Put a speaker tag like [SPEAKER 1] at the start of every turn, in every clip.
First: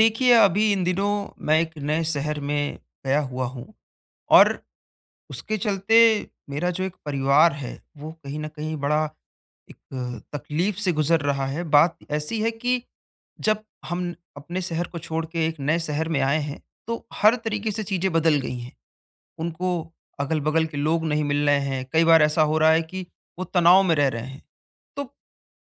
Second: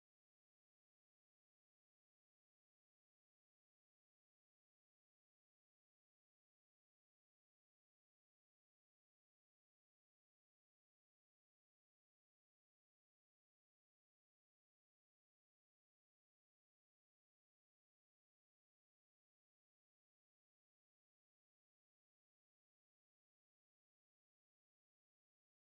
[SPEAKER 1] देखिए, अभी इन दिनों मैं एक नए शहर में गया हुआ हूँ और उसके चलते मेरा जो एक परिवार है, वो कहीं न कहीं बड़ा एक तकलीफ़ से गुज़र रहा है। बात ऐसी है कि जब हम अपने शहर को छोड़ के एक नए शहर में आए हैं, तो हर तरीके से चीज़ें बदल गई हैं। उनको अगल-बगल के लोग नहीं मिल रहे हैं। कई बार ऐसा हो रहा है कि वो तनाव में रह रहे हैं। तो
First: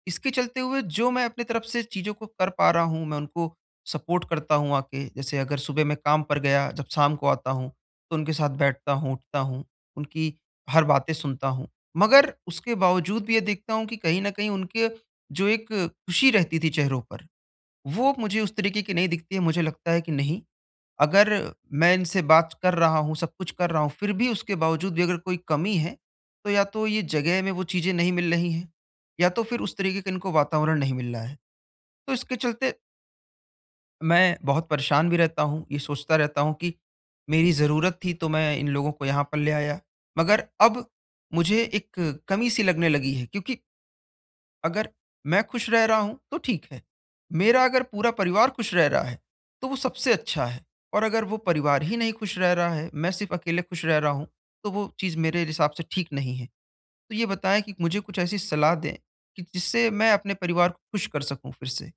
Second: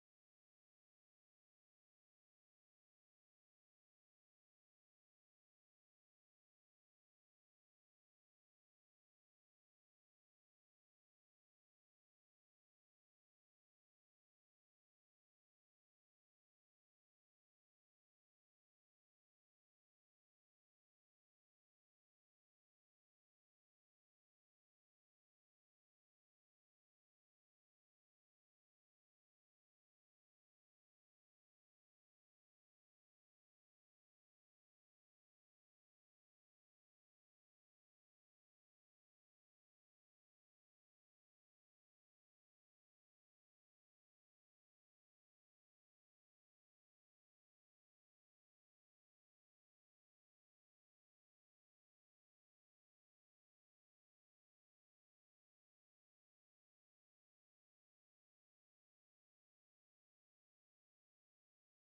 [SPEAKER 1] इसके चलते हुए जो मैं अपनी तरफ से चीज़ों को कर पा रहा हूँ, मैं उनको सपोर्ट करता हूँ आके। जैसे अगर सुबह मैं काम पर गया, जब शाम को आता हूँ, तो उनके साथ बैठता हूँ, उठता हूँ, उनकी हर बातें सुनता हूँ। मगर उसके बावजूद भी ये देखता हूँ कि कहीं न कहीं उनके जो एक खुशी रहती थी चेहरों पर, वो मुझे उस तरीके की नहीं दिखती है। मुझे लगता है कि नहीं, अगर मैं इनसे बात कर रहा हूँ, सब कुछ कर रहा हूँ, फिर भी उसके बावजूद भी अगर कोई कमी है, तो या तो ये जगह में वो चीज़ें नहीं मिल रही हैं, या तो फिर उस तरीके का इनको वातावरण नहीं मिल रहा है। तो इसके चलते मैं बहुत परेशान भी रहता हूँ, ये सोचता रहता हूँ कि मेरी ज़रूरत थी तो मैं इन लोगों को यहाँ पर ले आया, मगर अब मुझे एक कमी-सी लगने लगी है क्योंकि अगर मैं खुश रह रहा हूँ तो ठीक है। मेरा अगर पूरा परिवार खुश रह रहा है तो वो सबसे अच्छा है, और अगर वो परिवार ही नहीं खुश रह रहा है, मैं सिर्फ अकेले खुश रह रहा हूँ, तो वो चीज़ मेरे हिसाब से ठीक नहीं है। तो ये बताएं कि मुझे कुछ ऐसी सलाह दें कि जिससे मैं अपने परिवार को खुश कर सकूं फिर से।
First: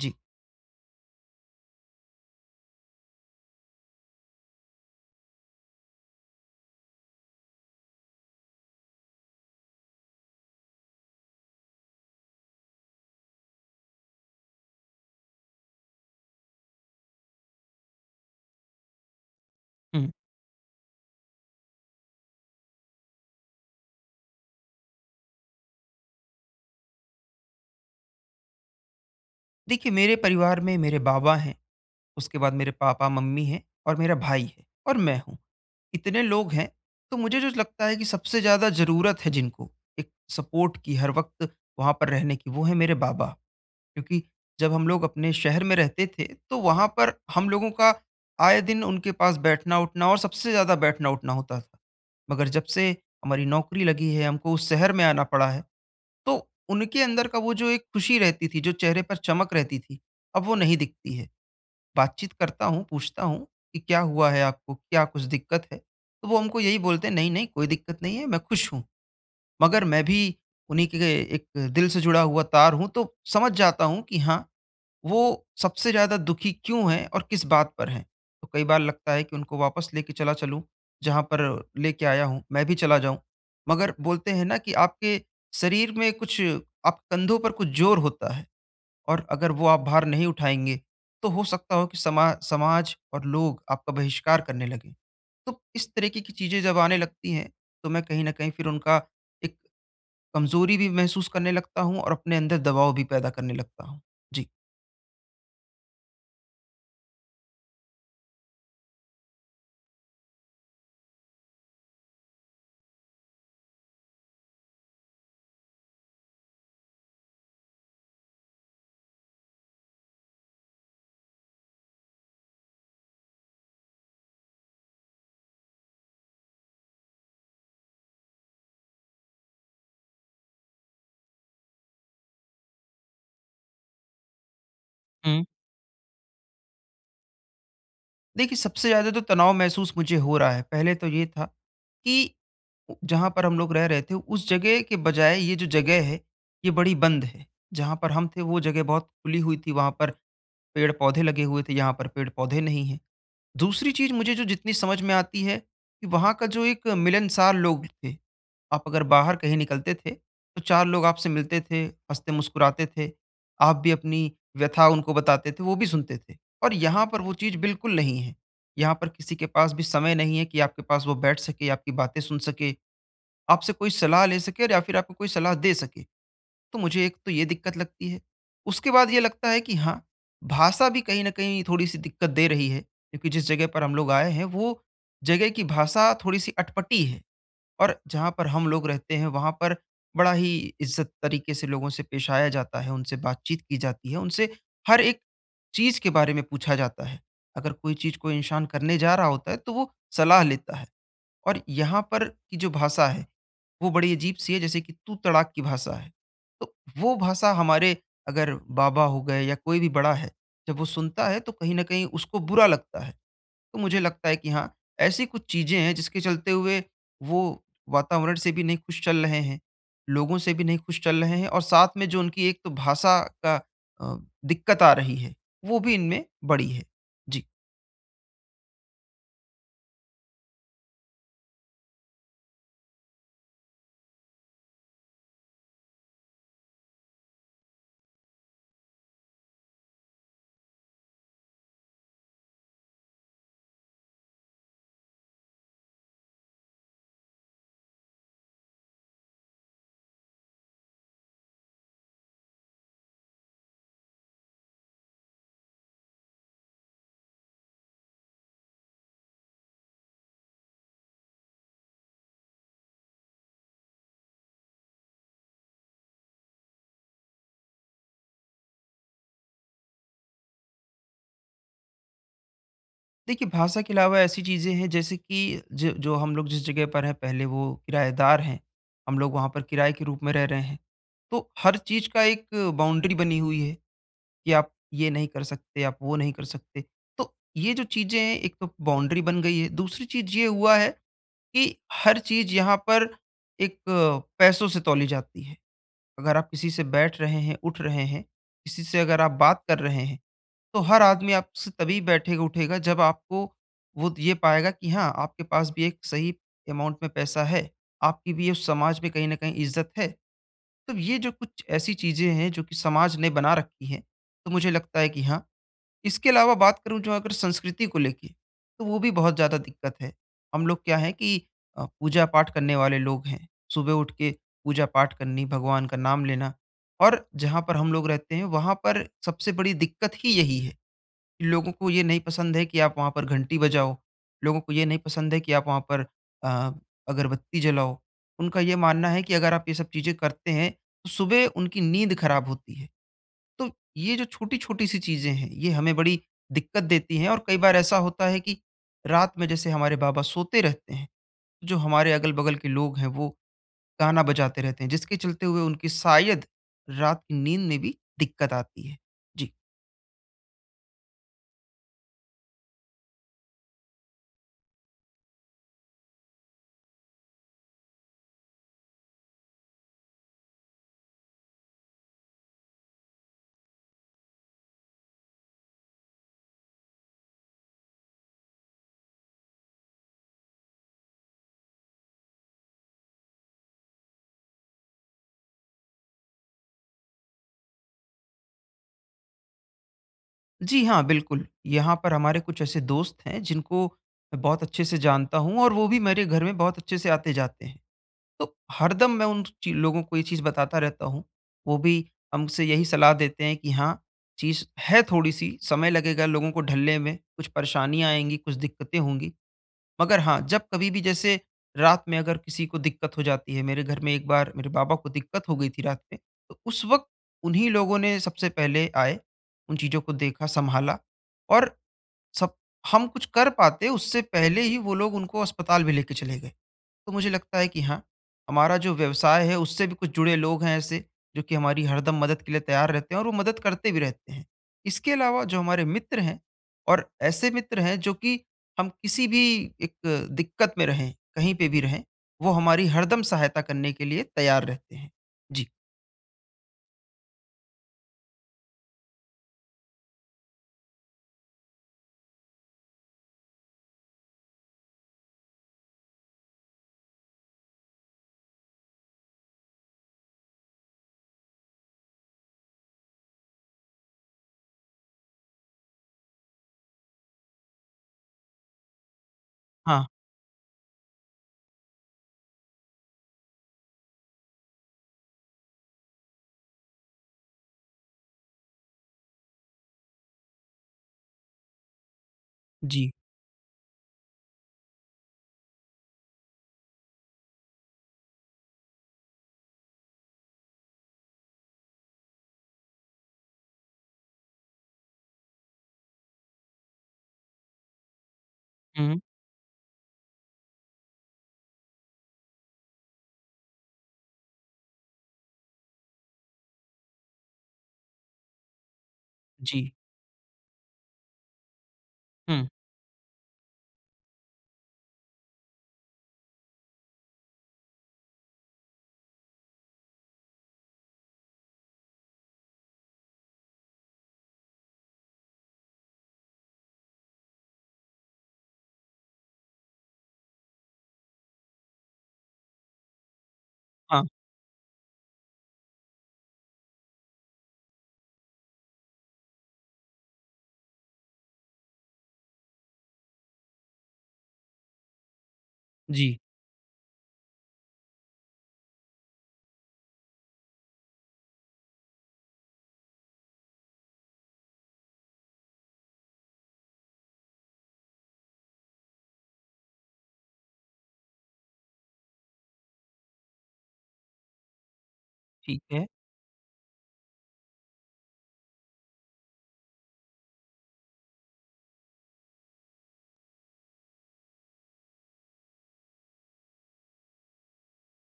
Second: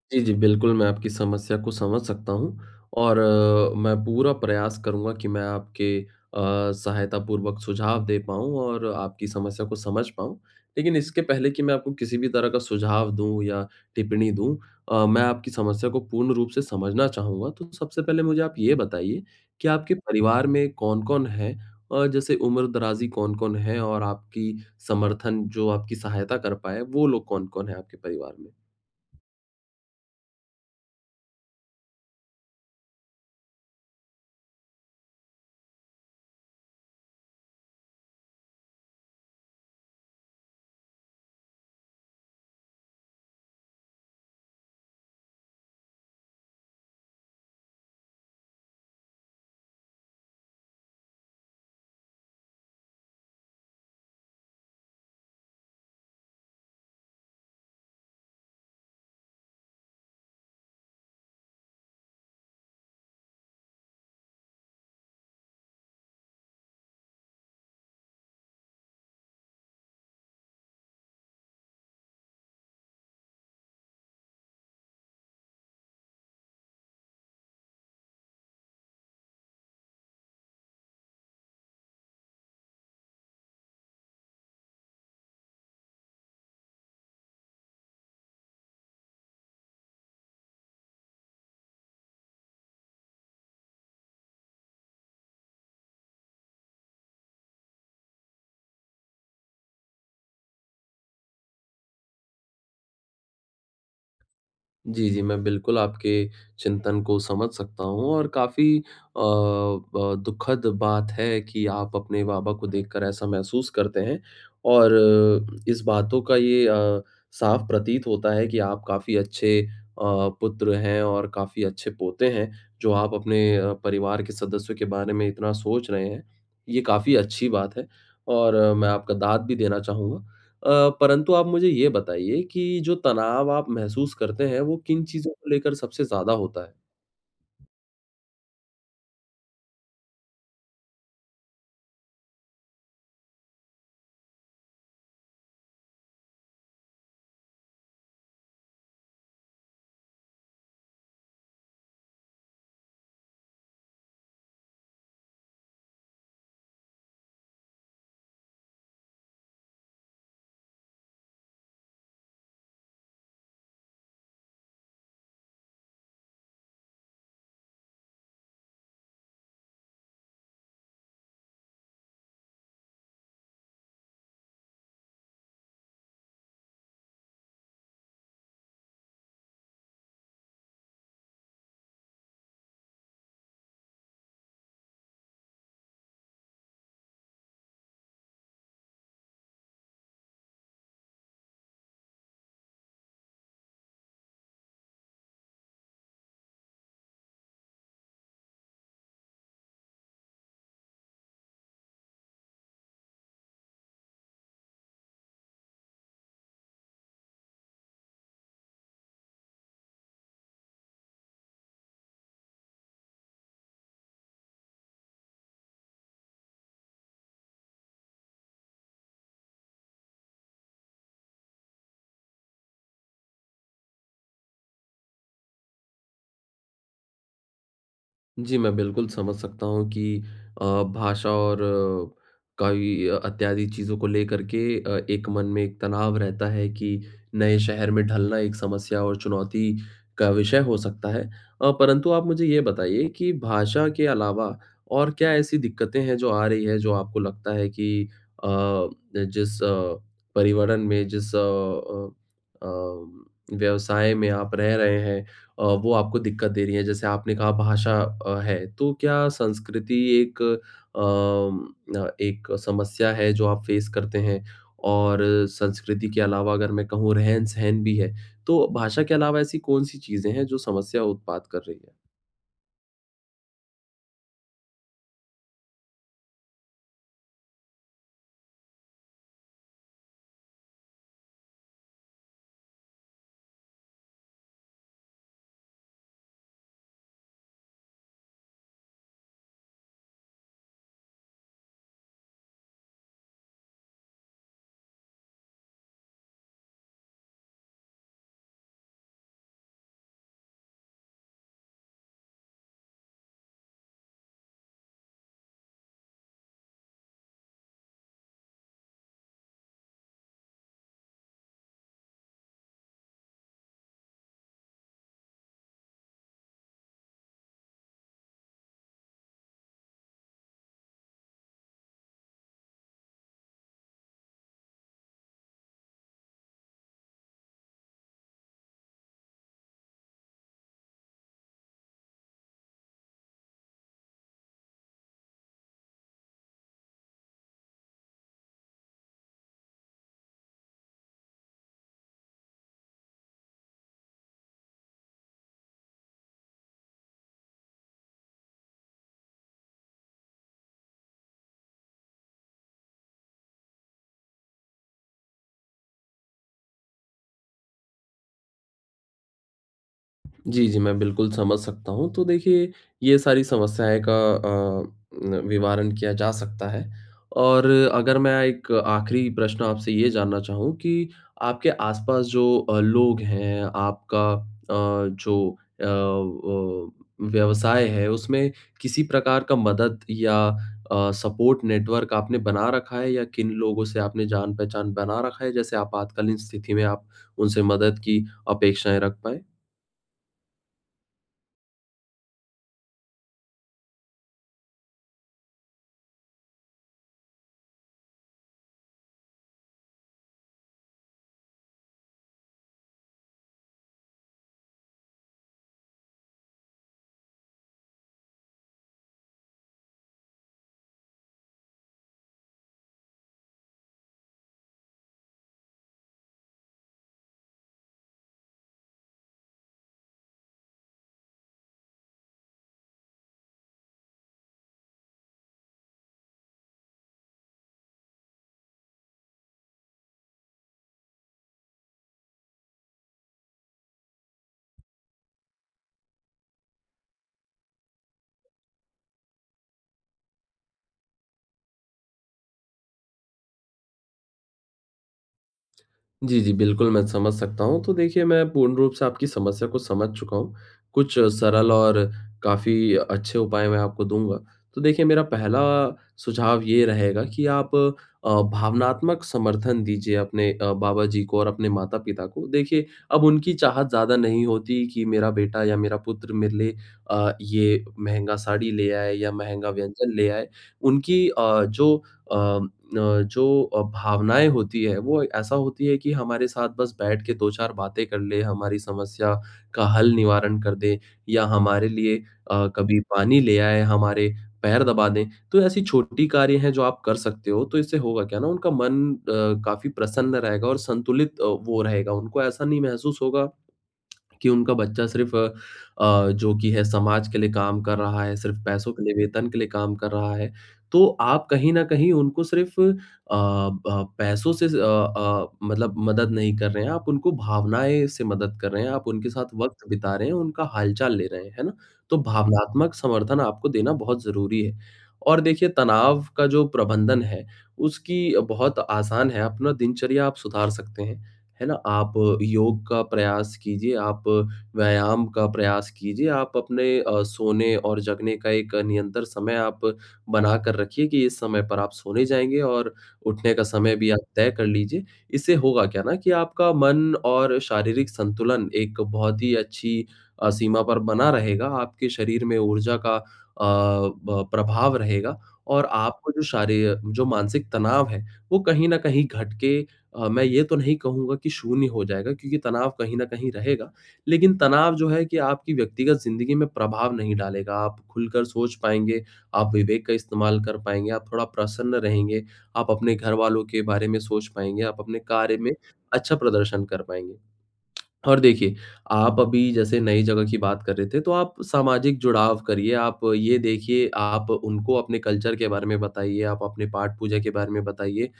[SPEAKER 1] जी।
[SPEAKER 2] जी, जी, बिल्कुल, मैं आपकी समस्या को समझ सकता हूँ और मैं पूरा प्रयास करूँगा कि मैं आपके सहायतापूर्वक सुझाव दे पाऊँ और आपकी समस्या को समझ पाऊँ। लेकिन इसके पहले कि मैं आपको किसी भी तरह का सुझाव दूँ या टिप्पणी दूँ, मैं आपकी समस्या को पूर्ण रूप से समझना चाहूँगा। तो सबसे पहले मुझे आप ये बताइए कि आपके
[SPEAKER 1] हम्म।
[SPEAKER 2] परिवार में कौन-कौन है? जैसे उम्र-दराज़ी कौन-कौन है और आपकी समर्थन जो आपकी सहायता कर पाएँ, वो लोग कौन-कौन हैं आपके परिवार में?
[SPEAKER 1] देखिए, मेरे परिवार में मेरे बाबा हैं, उसके बाद मेरे पापा-मम्मी हैं और मेरा भाई है और मैं हूँ। इतने लोग हैं, तो मुझे जो लगता है कि सबसे ज़्यादा ज़रूरत है जिनको, एक सपोर्ट की हर वक़्त वहाँ पर रहने की, वो है मेरे बाबा। क्योंकि जब हम लोग अपने शहर में रहते थे, तो वहाँ पर हम लोगों का आए दिन उनके पास बैठना-उठना और सबसे ज़्यादा बैठना-उठना होता था। मगर जब से हमारी नौकरी लगी है, हमको उस शहर में आना पड़ा है, तो उनके अंदर का वो जो एक खुशी रहती थी, जो चेहरे पर चमक रहती थी, अब वो नहीं दिखती है। बातचीत करता हूँ, पूछता हूँ कि क्या हुआ है आपको? क्या कुछ दिक्कत है? तो वो हमको यही बोलते हैं, "नहीं-नहीं, कोई दिक्कत नहीं है, मैं खुश हूँ।" मगर मैं भी उन्हीं के एक दिल से जुड़ा हुआ तार हूँ, तो समझ जाता हूँ कि हाँ, वो सबसे ज़्यादा दुखी क्यों हैं और किस बात पर हैं। तो कई बार लगता है कि उनको वापस लेके चला चलूँ, जहाँ पर लेके आया हूँ, मैं भी चला जाऊँ। मगर बोलते हैं ना कि आपके शरीर में कुछ आपके कंधों पर कुछ ज़ोर होता है। और अगर वो आप भार नहीं उठाएँगे, तो हो सकता हो कि समाज और लोग आपका बहिष्कार करने लगें। तो इस तरीके की चीज़ें जब आने लगती हैं, तो मैं कहीं न कहीं फिर उनका एक कमज़ोरी भी महसूस करने लगता हूँ और अपने अंदर दबाव भी पैदा करने लगता हूँ। जी।
[SPEAKER 2] जी, जी, मैं बिल्कुल आपके चिंतन को समझ सकता हूँ और काफ़ी दुखद बात है कि आप अपने बाबा को देखकर ऐसा महसूस करते हैं और इस बातों का ये साफ प्रतीत होता है कि आप काफ़ी अच्छे पुत्र हैं और काफ़ी अच्छे पोते हैं, जो आप अपने परिवार के सदस्यों के बारे में इतना सोच रहे हैं, ये काफ़ी अच्छी बात है और मैं आपका दाद भी देना चाहूँगा। परंतु आप मुझे ये बताइए कि जो तनाव आप महसूस करते हैं, वो किन चीज़ों
[SPEAKER 1] हुँ।
[SPEAKER 2] को लेकर सबसे ज़्यादा होता है?
[SPEAKER 1] देखिए, सबसे ज़्यादा तो तनाव महसूस मुझे हो रहा है। पहले तो ये था कि उ जहाँ पर हम लोग रह रहे थे, उस जगह के बजाय ये जो जगह है, ये बड़ी बंद है। जहाँ पर हम थे, वो जगह बहुत खुली हुई थी, वहाँ पर पेड़-पौधे लगे हुए थे, यहाँ पर पेड़-पौधे नहीं हैं। दूसरी चीज़ मुझे जो जितनी समझ में आती है कि वहाँ का जो एक मिलनसार लोग थे। आप अगर बाहर कहीं निकलते थे, तो 4 लोग आपसे मिलते थे, हँसते-मुस्कुराते थे। आप भी अपनी व्यथा उनको बताते थे, वो भी सुनते थे। और यहाँ पर वो चीज़ बिल्कुल नहीं है। यहाँ पर किसी के पास भी समय नहीं है कि आपके पास वो बैठ सके, आपकी बातें सुन सके, आपसे कोई सलाह ले सके और या फिर आपको कोई सलाह दे सके। तो मुझे एक तो ये दिक्कत लगती है। उसके बाद ये लगता है कि हाँ, भाषा भी कहीं न कहीं थोड़ी-सी दिक्कत दे रही है, क्योंकि जिस जगह पर हम लोग आए हैं, वो जगह की भाषा थोड़ी-सी अटपटी है। और जहाँ पर हम लोग रहते हैं, वहाँ पर बड़ा ही इज़्ज़त तरीके से लोगों से पेश आया जाता है, उनसे बातचीत की जाती है, उनसे हर एक चीज़ के बारे में पूछा जाता है। अगर कोई चीज़ कोई इंसान करने जा रहा होता है, तो वो सलाह लेता है। और यहाँ पर की जो भाषा है, वो बड़ी अजीब सी है, जैसे कि तू तड़ाक की भाषा है। तो वो भाषा हमारे अगर बाबा हो गए या कोई भी बड़ा है, जब वो सुनता है तो कहीं ना कहीं उसको बुरा लगता है। तो मुझे लगता है कि हाँ, ऐसी कुछ चीज़ें हैं जिसके चलते हुए वो वातावरण से भी नहीं खुश चल रहे हैं, लोगों से भी नहीं खुश चल रहे हैं और साथ में जो उनकी एक तो भाषा का अ, दिक्कत आ रही है, वो भी इनमें बड़ी है। जी।
[SPEAKER 2] जी, मैं बिल्कुल समझ सकता हूँ कि अ, भाषा और कई इत्यादि चीज़ों को लेकर के एक मन में एक तनाव रहता है कि नए शहर में ढलना एक समस्या और चुनौती का विषय हो सकता है। परंतु आप मुझे ये बताइए कि भाषा के अलावा और क्या ऐसी दिक्कतें हैं जो आ रही है, जो आपको लगता है कि अ, जिस अ, परिवरण में, जिस व्यवसाय में आप रह रहे हैं, वो आपको दिक्कत दे रही हैं। जैसे आपने कहा भाषा है, तो क्या संस्कृति एक एक समस्या है जो आप फ़ेस करते हैं? और संस्कृति के अलावा अगर मैं कहूँ रहन-सहन भी है, तो भाषा के अलावा ऐसी कौन-सी चीज़ें हैं जो समस्या उत्पाद कर रही है?
[SPEAKER 1] देखिए, भाषा के अलावा ऐसी चीज़ें हैं जैसे कि ज जो हम लोग जिस जगह पर हैं पहले वो किराएदार हैं, हम लोग वहाँ पर किराए के रूप में रह रहे हैं। तो हर चीज़ का एक बाउंड्री बनी हुई है कि आप ये नहीं कर सकते, आप वो नहीं कर सकते। तो ये जो चीज़ें हैं, एक तो बाउंड्री बन गई है, दूसरी चीज़ ये हुआ है कि हर चीज़ यहाँ पर एक पैसों से तौली जाती है। अगर आप किसी से बैठ रहे हैं, उठ रहे हैं, किसी से अगर आप बात कर रहे हैं, तो हर आदमी आपसे तभी बैठेगा उठेगा जब आपको वो ये पाएगा कि हाँ, आपके पास भी एक सही अमाउंट में पैसा है, आपकी भी उस समाज में कहीं ना कहीं इज्जत है। तो ये जो कुछ ऐसी चीजें हैं जो कि समाज ने बना रखी हैं, तो मुझे लगता है कि हाँ, इसके अलावा बात करूँ जो अगर संस्कृति को लेके, तो वो भी बहुत ज़्यादा दिक्कत है। हम लोग क्या है कि पूजा पाठ करने वाले लोग हैं, सुबह उठ के पूजा पाठ करनी, भगवान का नाम लेना। और जहाँ पर हम लोग रहते हैं वहाँ पर सबसे बड़ी दिक्कत ही यही है, लोगों को ये नहीं पसंद है कि आप वहाँ पर घंटी बजाओ, लोगों को ये नहीं पसंद है कि आप वहाँ पर अ, अगरबत्ती जलाओ। उनका ये मानना है कि अगर आप ये सब चीज़ें करते हैं, तो सुबह उनकी नींद खराब होती है। तो ये जो छोटी-छोटी सी चीज़ें हैं, ये हमें बड़ी दिक्कत देती हैं और कई बार ऐसा होता है कि रात में जैसे हमारे बाबा सोते रहते हैं, जो हमारे अगल-बगल के लोग हैं, वो गाना बजाते रहते हैं, जिसके चलते हुए उनकी शायद रात की नींद में भी दिक्कत आती है। जी।
[SPEAKER 2] जी, जी, मैं बिल्कुल समझ सकता हूँ। तो देखिए, ये सारी समस्याएँ का न निवारण किया जा सकता है और अगर मैं एक आखिरी प्रश्न आपसे ये जानना चाहूँ कि आपके आस-पास जो लोग हैं, आपका अ, जो वो व्यवसाय है, उसमें किसी प्रकार का मदद या सपोर्ट नेटवर्क आपने बना रखा है या किन लोगों से आपने जान-पहचान बना रखा है, जैसे आपातकालीन स्थिति में आप उनसे मदद की अपेक्षाएँ रख पाएँ?
[SPEAKER 1] जी हाँ, बिल्कुल। यहाँ पर हमारे कुछ ऐसे दोस्त हैं जिनको मैं बहुत अच्छे से जानता हूँ और वो भी मेरे घर में बहुत अच्छे से आते-जाते हैं। तो हरदम मैं उन ची लोगों को ये चीज़ बताता रहता हूँ। वो भी हमसे यही सलाह देते हैं कि हाँ, चीज़ है थोड़ी-सी, समय लगेगा लोगों को ढलने में, कुछ परेशानियाँ आएँगी, कुछ दिक्कतें होंगी। मगर हाँ, जब कभी भी जैसे रात में अगर किसी को दिक्कत हो जाती है, मेरे घर में एक बार मेरे बाबा को दिक्कत हो गई थी रात में, तो उस वक़्त उन्हीं लोगों ने सबसे पहले आए, उन चीज़ों को देखा, सँभाला और सब हम कुछ कर पाते उससे पहले ही वो लोग उनको अस्पताल भी लेके चले गए। तो मुझे लगता है कि हाँ, हमारा जो व्यवसाय है उससे भी कुछ जुड़े लोग हैं ऐसे जो कि हमारी हरदम मदद के लिए तैयार रहते हैं और वो मदद करते भी रहते हैं। इसके अलावा जो हमारे मित्र हैं और ऐसे मित्र हैं जो कि हम किसी भी एक दिक्कत में रहें, कहीं पे भी रहें, वो हमारी हरदम सहायता करने के लिए तैयार रहते हैं। जी,
[SPEAKER 2] जी, जी, बिल्कुल, मैं समझ सकता हूँ। तो देखिए, मैं पूर्ण रूप से आपकी समस्या को समझ चुका हूँ। कुछ सरल और काफ़ी अच्छे उपाय मैं आपको दूँगा। तो देखिए, मेरा पहला सुझाव ये रहेगा कि आप भावनात्मक समर्थन दीजिए अपने बाबा जी को और अपने माता-पिता को। देखिए, अब उनकी चाहत ज़्यादा नहीं होती कि मेरा बेटा या मेरा पुत्र मेरे लिए ये महँगा साड़ी ले आए या महँगा
[SPEAKER 1] हाँ,
[SPEAKER 2] व्यंजन ले आए। उनकी जो भावनाएँ होती है वो ऐसा होती है कि हमारे साथ बस बैठ के 2-4 बातें कर ले, हमारी समस्या का हल निवारण कर दे या हमारे लिए कभी
[SPEAKER 1] जी,
[SPEAKER 2] पानी ले आए, हमारे पैर दबा दें। तो ऐसी छोटी कार्य हैं जो आप कर सकते हो, तो इससे होगा क्या ना उनका मन काफ़ी प्रसन्न रहेगा और संतुलित वो रहेगा। उनको ऐसा नहीं महसूस होगा कि उनका बच्चा सिर्फ़ जो कि है समाज के लिए काम कर रहा है, सिर्फ़ पैसों के लिए,
[SPEAKER 1] हुँ,
[SPEAKER 2] वेतन के लिए काम कर रहा है। तो आप कहीं न कहीं उनको सिर्फ़ अ, ब पैसों से मतलब मदद नहीं कर रहे हैं, आप उनको भावनाएँ से मदद कर रहे हैं, आप उनके साथ वक़्त
[SPEAKER 1] जी,
[SPEAKER 2] बिता रहे हैं, उनका हालचाल ले रहे हैं, है ना? तो
[SPEAKER 1] हुँ,
[SPEAKER 2] भावनात्मक समर्थन आपको देना बहुत ज़रूरी है। और देखिए तनाव का जो प्रबंधन है, उसकी बहुत आसान है, अपना दिनचर्या आप सुधार सकते हैं। है ना? आप योग का प्रयास कीजिए, आप व्यायाम का प्रयास कीजिए, आप अपने सोने और जगने का एक निरंतर समय आप बना कर रखिए कि इस समय पर आप सोने जाएँगे और उठने का समय भी
[SPEAKER 1] हाँ,
[SPEAKER 2] आप तय कर लीजिए। इससे होगा क्या ना कि आपका मन और शारीरिक संतुलन एक बहुत ही अच्छी सीमा पर बना रहेगा, आपके शरीर में ऊर्जा का अ, ब प्रभाव रहेगा और आपको
[SPEAKER 1] जी,
[SPEAKER 2] जो मानसिक तनाव है, वो कहीं न कहीं घट के मैं ये तो नहीं कहूँगा कि शून्य हो जाएगा क्योंकि तनाव कहीं न कहीं रहेगा। लेकिन तनाव जो है कि आपकी व्यक्तिगत ज़िंदगी में प्रभाव नहीं डालेगा। आप खुलकर सोच पाएँगे, आप विवेक का इस्तेमाल कर पाएँगे, आप थोड़ा प्रसन्न रहेंगे, आप अपने घरवालों के बारे में सोच पाएँगे, आप अपने कार्य में
[SPEAKER 1] ठीक है,
[SPEAKER 2] अच्छा प्रदर्शन कर पाएँगे। और देखिए, आप अभी जैसे नई जगह की बात कर रहे थे, तो आप सामाजिक जुड़ाव करिए। आप ये देखिए, आप उनको अपने कल्चर के बारे में बताइए, आप अपने पाठ पूजा के बारे में बताइए।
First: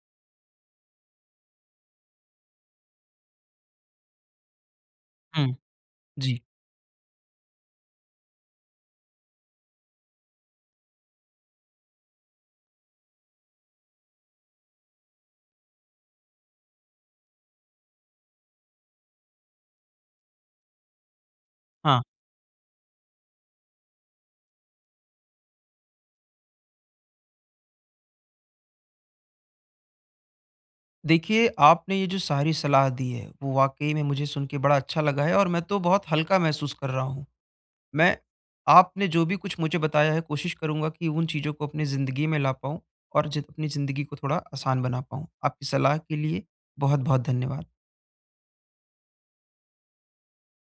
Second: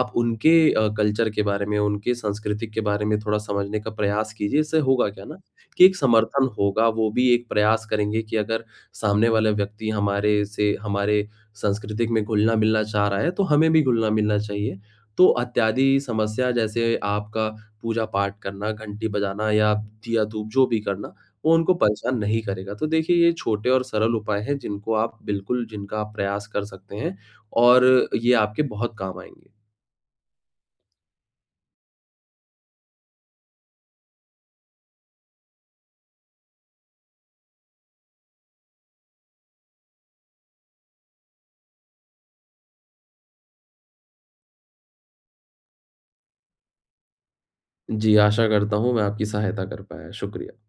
[SPEAKER 2] आप उनके कल्चर के बारे में, उनके सांस्कृतिक के बारे में थोड़ा समझने का प्रयास कीजिए। इससे होगा क्या ना
[SPEAKER 1] हुँ,
[SPEAKER 2] कि एक
[SPEAKER 1] जी,
[SPEAKER 2] समर्थन होगा, वो भी एक प्रयास करेंगे कि अगर सामने वाला व्यक्ति हमारे से हमारे सांस्कृतिक में घुलना-मिलना चाह रहा है, तो हमें भी घुलना-मिलना चाहिए। तो इत्यादि समस्या जैसे आपका पूजा पाठ करना, घंटी बजाना या दिया-धूप जो भी करना, वो उनको
[SPEAKER 1] हाँ।
[SPEAKER 2] परेशान नहीं करेगा। तो देखिए ये छोटे और सरल उपाय हैं जिनको आप बिल्कुल जिनका आप प्रयास कर सकते हैं और ये आपके बहुत काम आएँगे।
[SPEAKER 1] देखिए, आपने ये जो सारी सलाह दी है, वो वाक़ई में मुझे सुन के बड़ा अच्छा लगा है और मैं तो बहुत हल्का महसूस कर रहा हूँ। मैं आपने जो भी कुछ मुझे बताया है, कोशिश करूँगा कि उन चीज़ों को अपनी ज़िंदगी में ला पाऊँ और ज अपनी ज़िंदगी को थोड़ा आसान बना पाऊँ। आपकी सलाह के लिए बहुत-बहुत धन्यवाद।
[SPEAKER 2] जी, आशा करता हूँ मैं आपकी सहायता कर पाया। शुक्रिया।